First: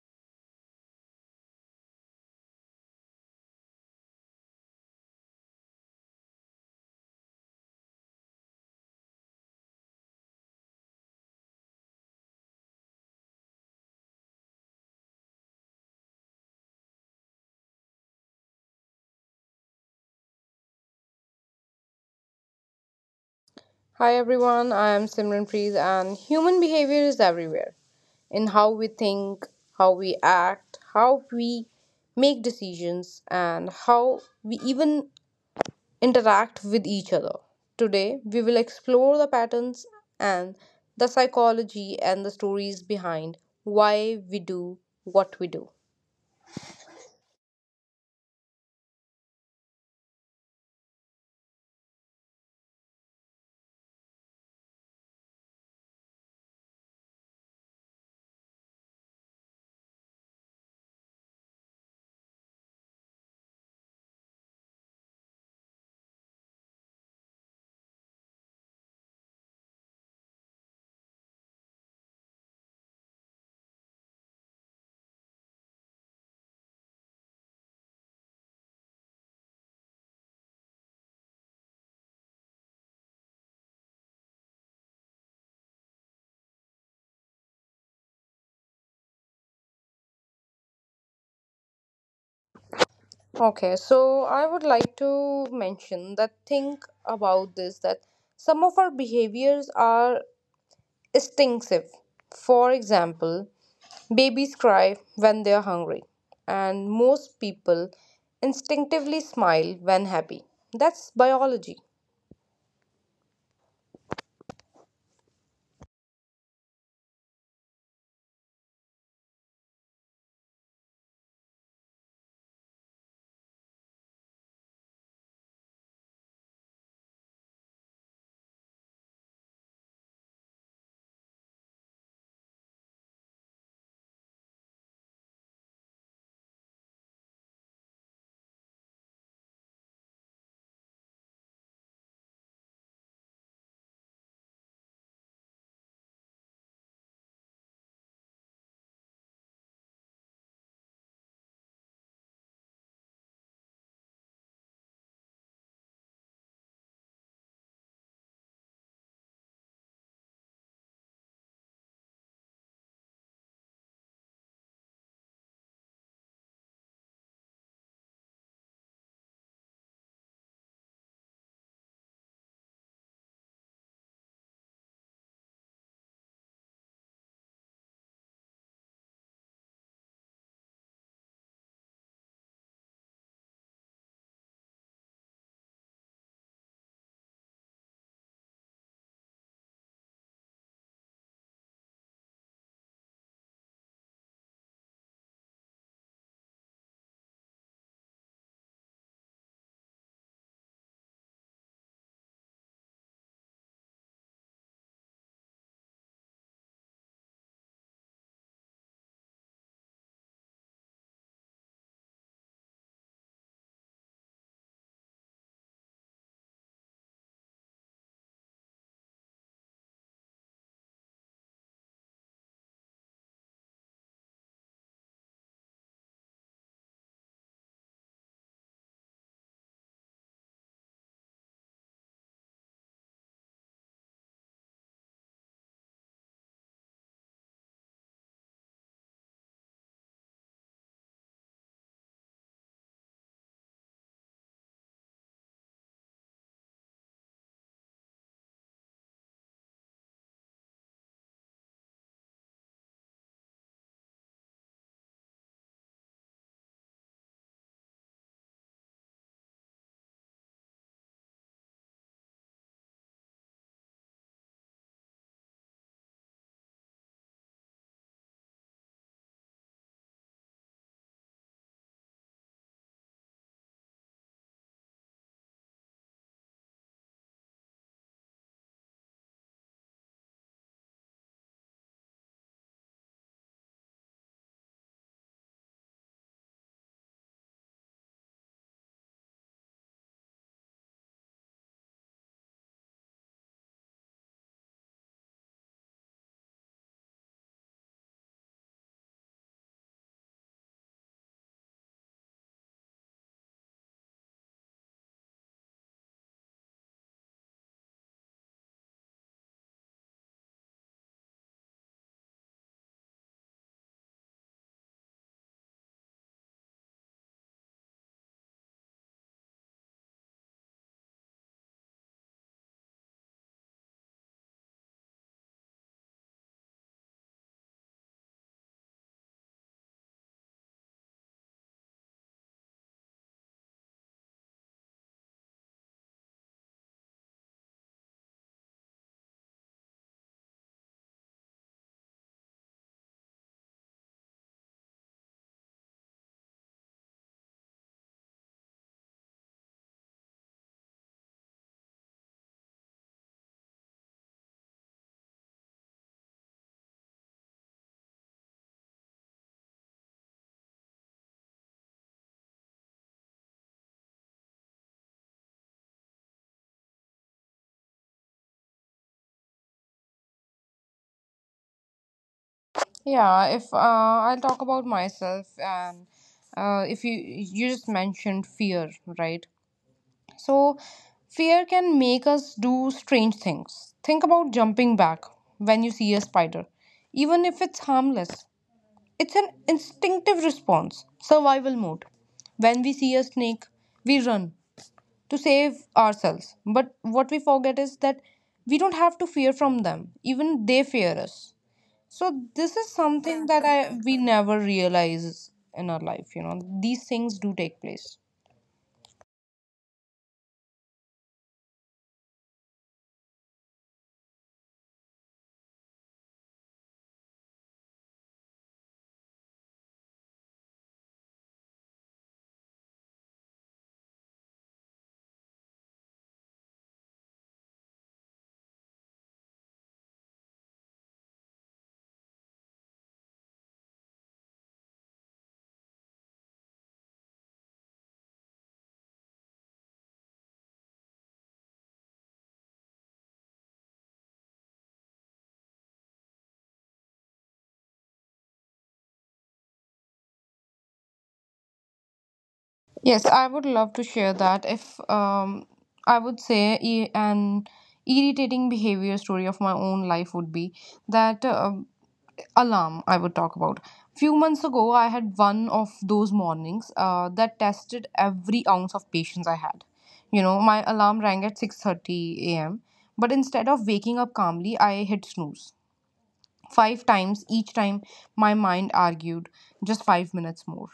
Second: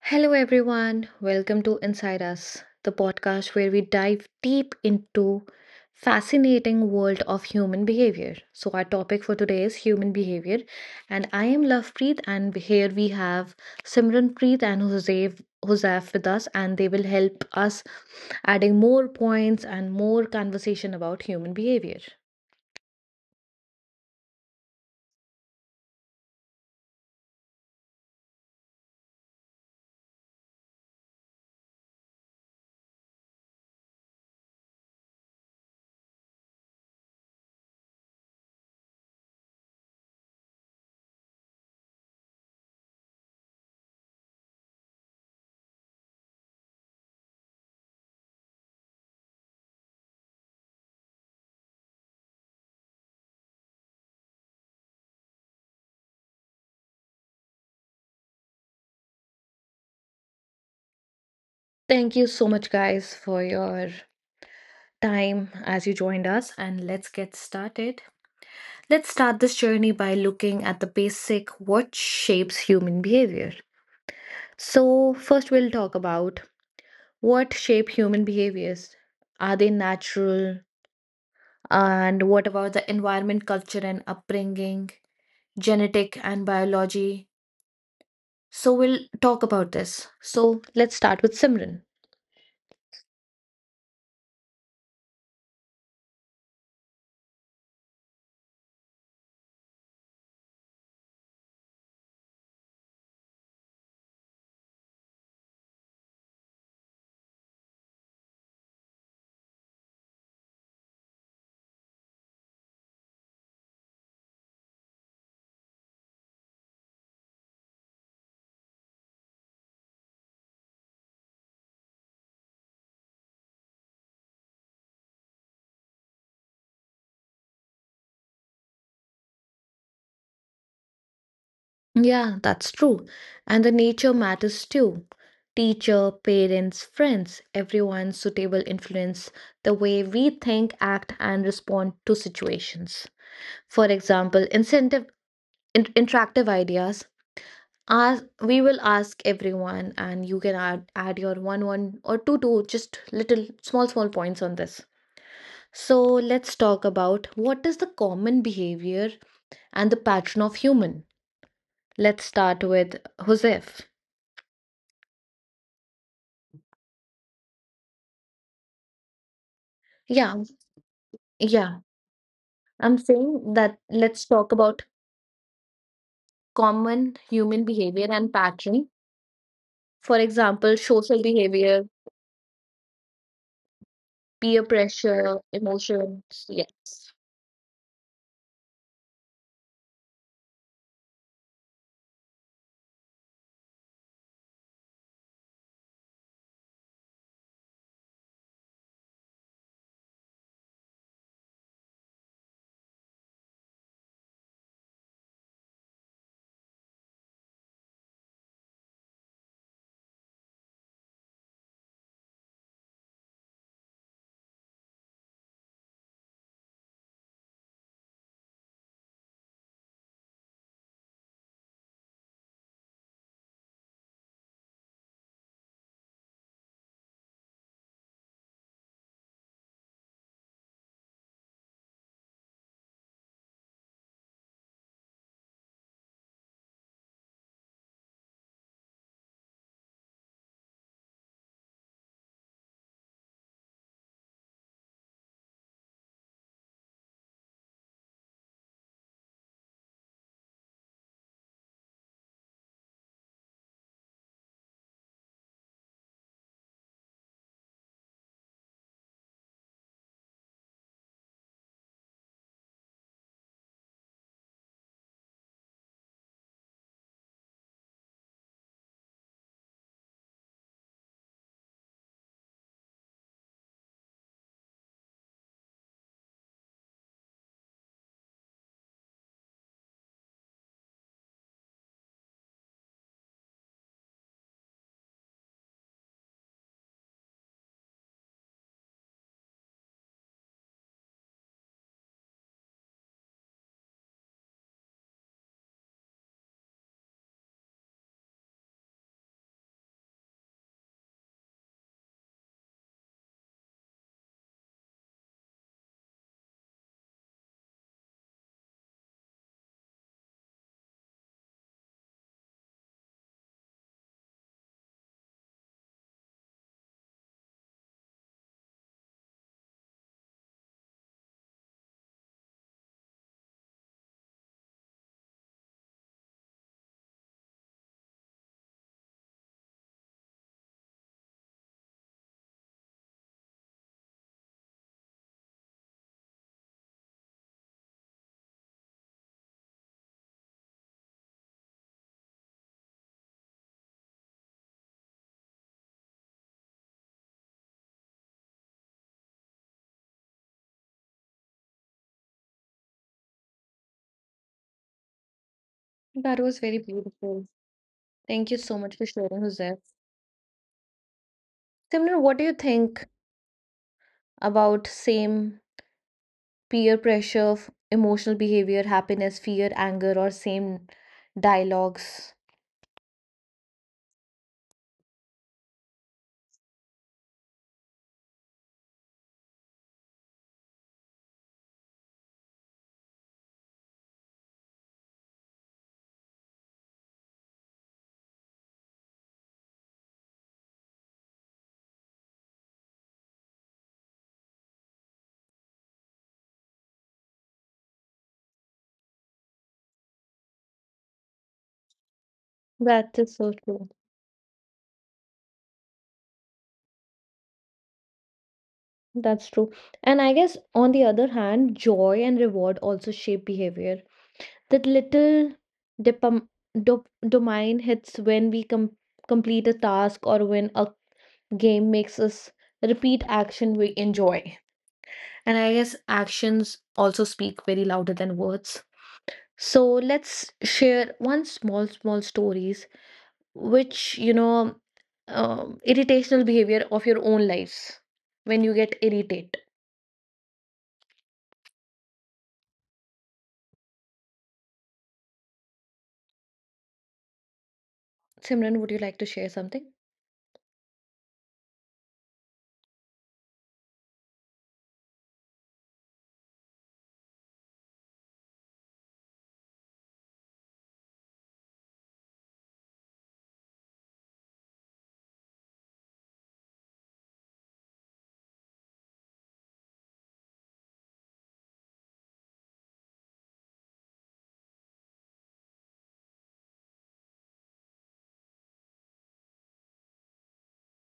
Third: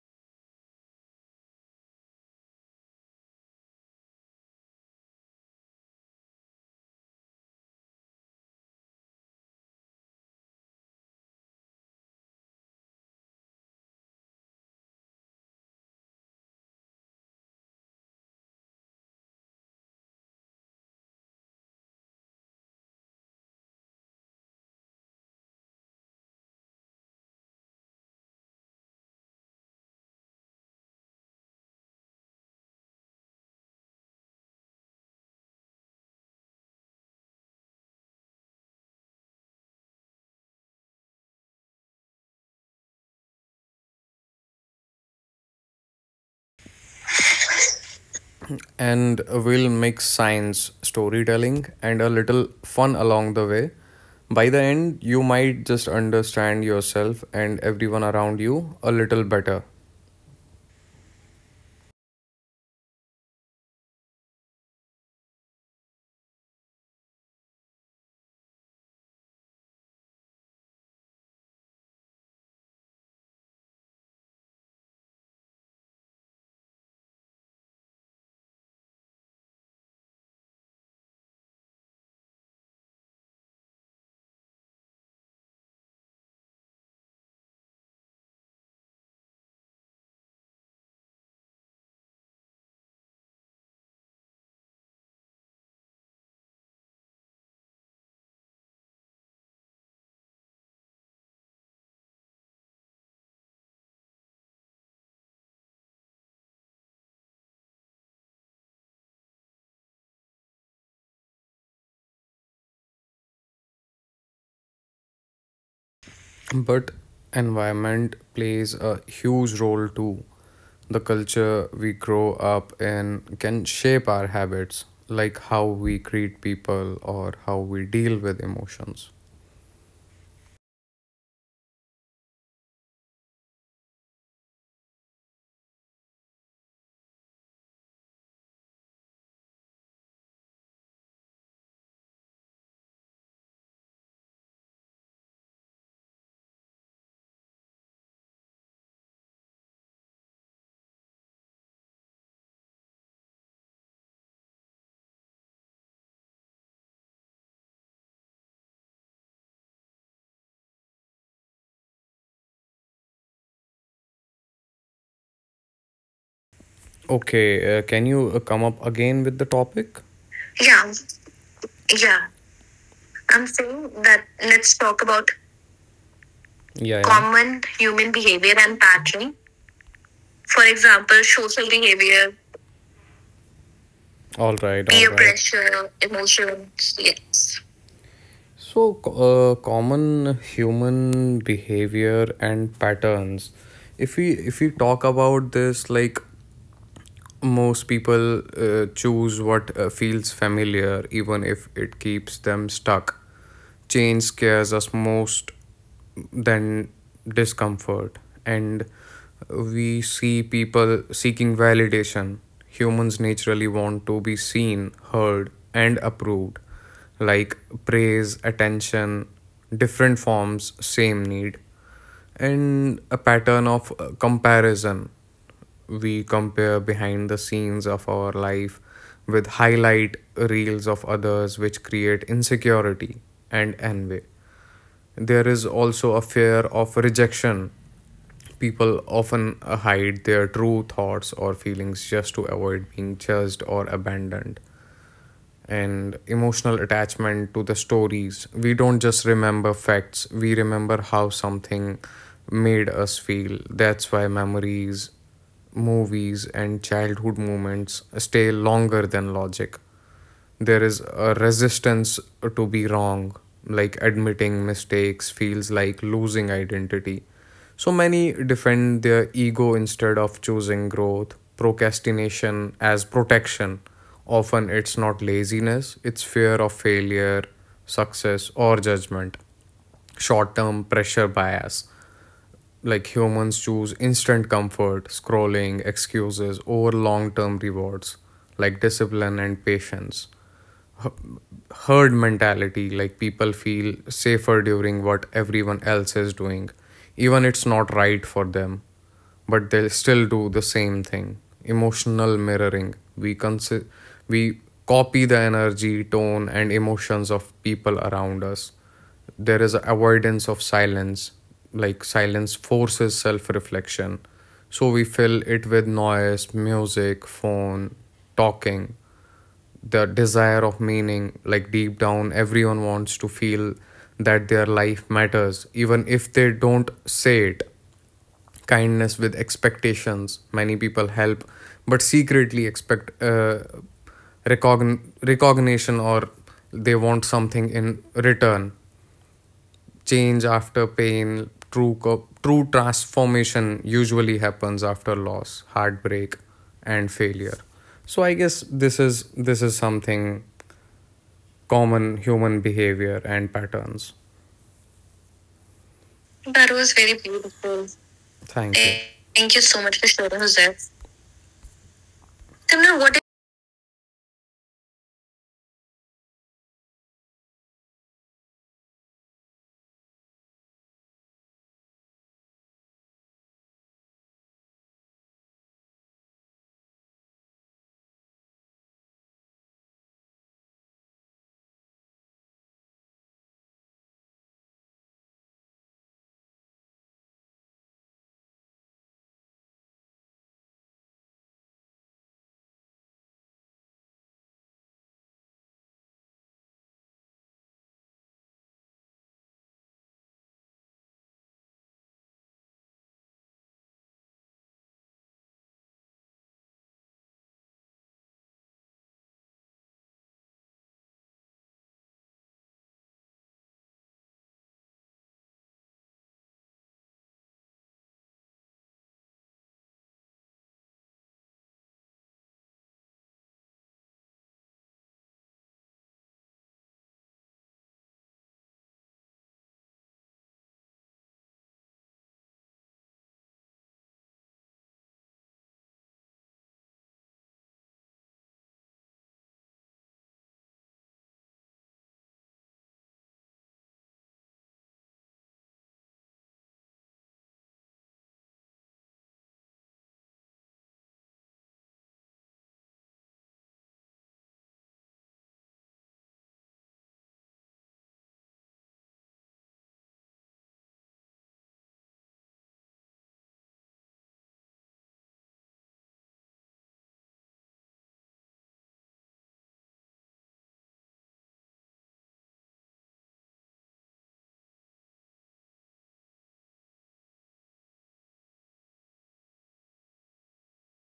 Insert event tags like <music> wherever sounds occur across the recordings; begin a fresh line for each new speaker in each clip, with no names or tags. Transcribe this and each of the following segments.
Hello, everyone. Welcome to Inside Us, the podcast where we dive deep into fascinating world of human behavior. So our topic for today is human behavior, and I am Lovepreet, and here we have Simranpreet and Hosef with us, and they will help us adding more points and more conversation about human behavior.
Hi everyone, I am Simran Preet, and human behavior is everywhere in how we think, how we act, how we make decisions, and how we even interact with each other. Today, we will explore the patterns and the psychology and the stories behind why we do what we do.
And we'll mix science, storytelling, and a little fun along the way. By the end, you might just understand yourself and everyone around you a little better.
Thank you so much, guys, for your time as you joined us, and let's get started. Let's start this journey by looking at the basic what shapes human behavior. So, first we'll talk about what shape human behaviors. Are they natural? And what about the environment, culture, and upbringing, genetic and biology? So, we'll talk about this. So, let's start with Simran.
Okay, so I would like to mention that think about this that some of our behaviors are instinctive. For example, babies cry when they are hungry, and most people instinctively smile when happy. That's biology.
But environment plays a huge role too. The culture we grow up in can shape our habits, like how we treat people or how we deal with emotions.
Yeah, that's true. And the nature matters too. Teacher, parents, friends, everyone's suitable influence the way we think, act, and respond to situations. For example, incentive interactive ideas. Ask, we will ask everyone, and you can add your one or two just little small points on this. So let's talk about what is the common behavior and the pattern of human. Let's start with Josef.
Okay, can you come up again with the topic?
Yeah,
Yeah,
yeah.
yeah.
I'm
I'm
saying that
saying that
let's talk
let's
about
talk about. Yeah, yeah.
common
Common
human
human
behavior and
behavior and
pattern.
pattern.
For
For
example,
example,
social
social
behavior,
behavior. All
peer
right, peer, all right,
pressure,
pressure,
emotions.
emotions.
Yes.
Yes. So, common human behavior and patterns. If we talk about this, like most people choose what feels familiar, even if it keeps them stuck. Change scares us most than discomfort, and we see people seeking validation. Humans naturally want to be seen, heard, and approved, like praise, attention, different forms, same need, and a pattern of comparison. We compare behind the scenes of our life with highlight reels of others, which create insecurity and envy. There is also a fear of rejection. People often hide their true thoughts or feelings just to avoid being judged or abandoned, and emotional attachment to the stories. We don't just remember facts, we remember how something made us feel. That's why memories, movies, and childhood moments stay longer than logic. There is a resistance to be wrong, like admitting mistakes feels like losing identity, so many defend their ego instead of choosing growth. Procrastination as protection. Often it's not laziness, it's fear of failure, success, or judgment. Short term pressure bias, like humans choose instant comfort, scrolling, excuses over long term rewards like discipline and patience. Herd mentality, like people feel safer during what everyone else is doing, even it's not right for them, but they'll still do the same thing. Emotional mirroring, we copy the energy, tone, and emotions of people around us. There is avoidance of silence, like silence forces self reflection, so we fill it with noise, music, phone, talking. The desire of meaning, like deep down everyone wants to feel that their life matters, even if they don't say it. Kindness with expectations, many people help but secretly expect recognition, or they want something in return. Change after pain, true transformation usually happens after loss, heartbreak, and failure. So I guess this is something, common human behavior and patterns.
That
That
was very
was very
beautiful.
beautiful.
Thank you
Thank
so
you.
much for sharing,
Thank you so
Jose.
much for sharing, Jose.
Simran, what do you
Simran, what.
think about same peer pressure, emotional behavior, happiness, fear, anger, or same dialogues?
Yeah, if I'll talk about myself, and if you just mentioned fear, right? So fear can make us do strange things. Think about jumping back when you see a spider, even if it's harmless. It's an instinctive response, survival mode. When we see a snake, we run to save ourselves. But what we forget is that we don't have to fear from them. Even they fear us. So this is
That is so
something that
true.
I we never realize in our life, you know. These things do take place.
That's true. And I guess on the other hand, joy and reward also shape behavior. That little dopam- dopamine hits when we complete a task or when a game makes us repeat action we enjoy. And I guess actions also speak very louder than words. So let's share one small stories which, you know, irritational behavior of your own lives when you get irritated. Simran, would you like to share something?
Yes, I would love to share that. If I would say an irritating behavior story of my own life would be that alarm I would talk about. Few months ago, I had one of those mornings that tested every ounce of patience I had. You know, my alarm rang at 6:30 a.m., but instead of waking up calmly, I hit snooze. Five times each time my mind argued just 5 minutes more.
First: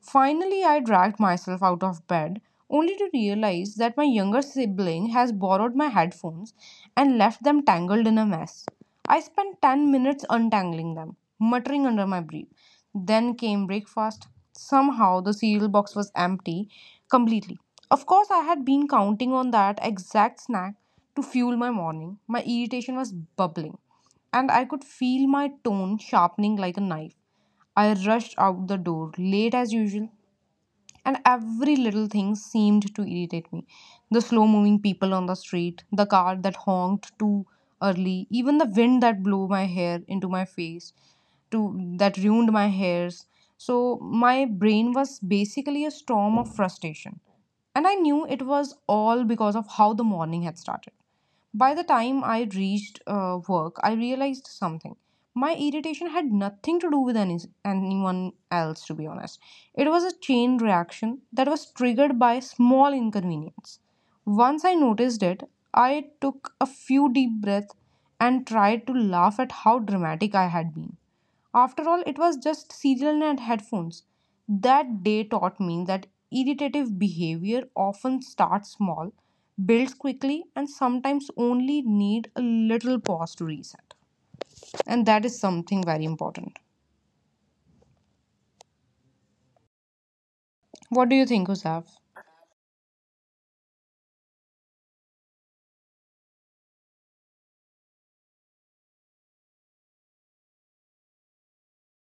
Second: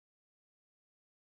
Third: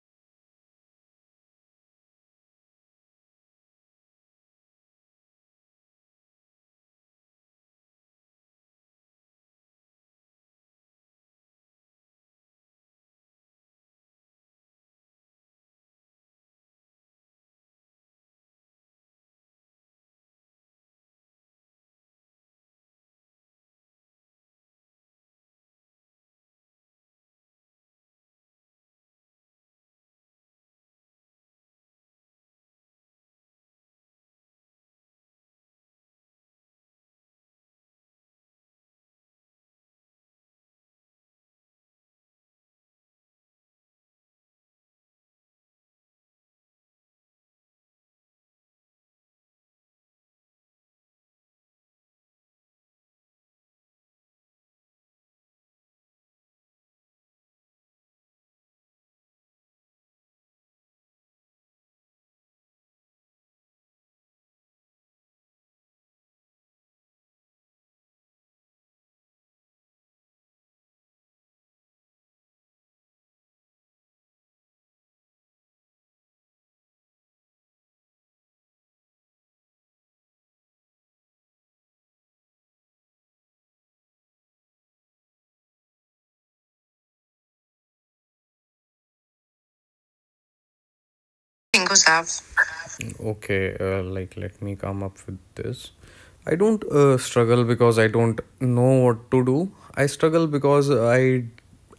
Finally, I dragged myself out of bed, only to realize that my younger sibling has borrowed my headphones and left them tangled in a mess. I spent 10 minutes untangling them, muttering under my breath. Then came breakfast. Somehow, the cereal box was empty completely. Of course, I had been counting on that exact snack to fuel my morning. My irritation was bubbling, and I could feel my tone sharpening like a knife. I rushed out the door late as usual, and every little thing seemed to irritate me. The slow moving people on the street, the car that honked too early, even the wind that blew my hair into my face, to that ruined my hairs. So my brain was basically a storm of frustration. And I knew it was all because of how the morning had started. By the time I reached work, I realized something. My irritation had nothing to do with anyone else, to be honest. It was a chain reaction that was triggered by small inconvenience. Once I noticed it, I took a few deep breaths and tried to laugh at how dramatic I had been. After all, it was just cereal and headphones. That day taught me that irritative behavior often starts small, builds quickly, and sometimes only need a little pause to reset. And that is something very important. What do you think, Husav?
Gustav. Okay, like let me come up with this. I don't struggle because I don't know what to do. I struggle because I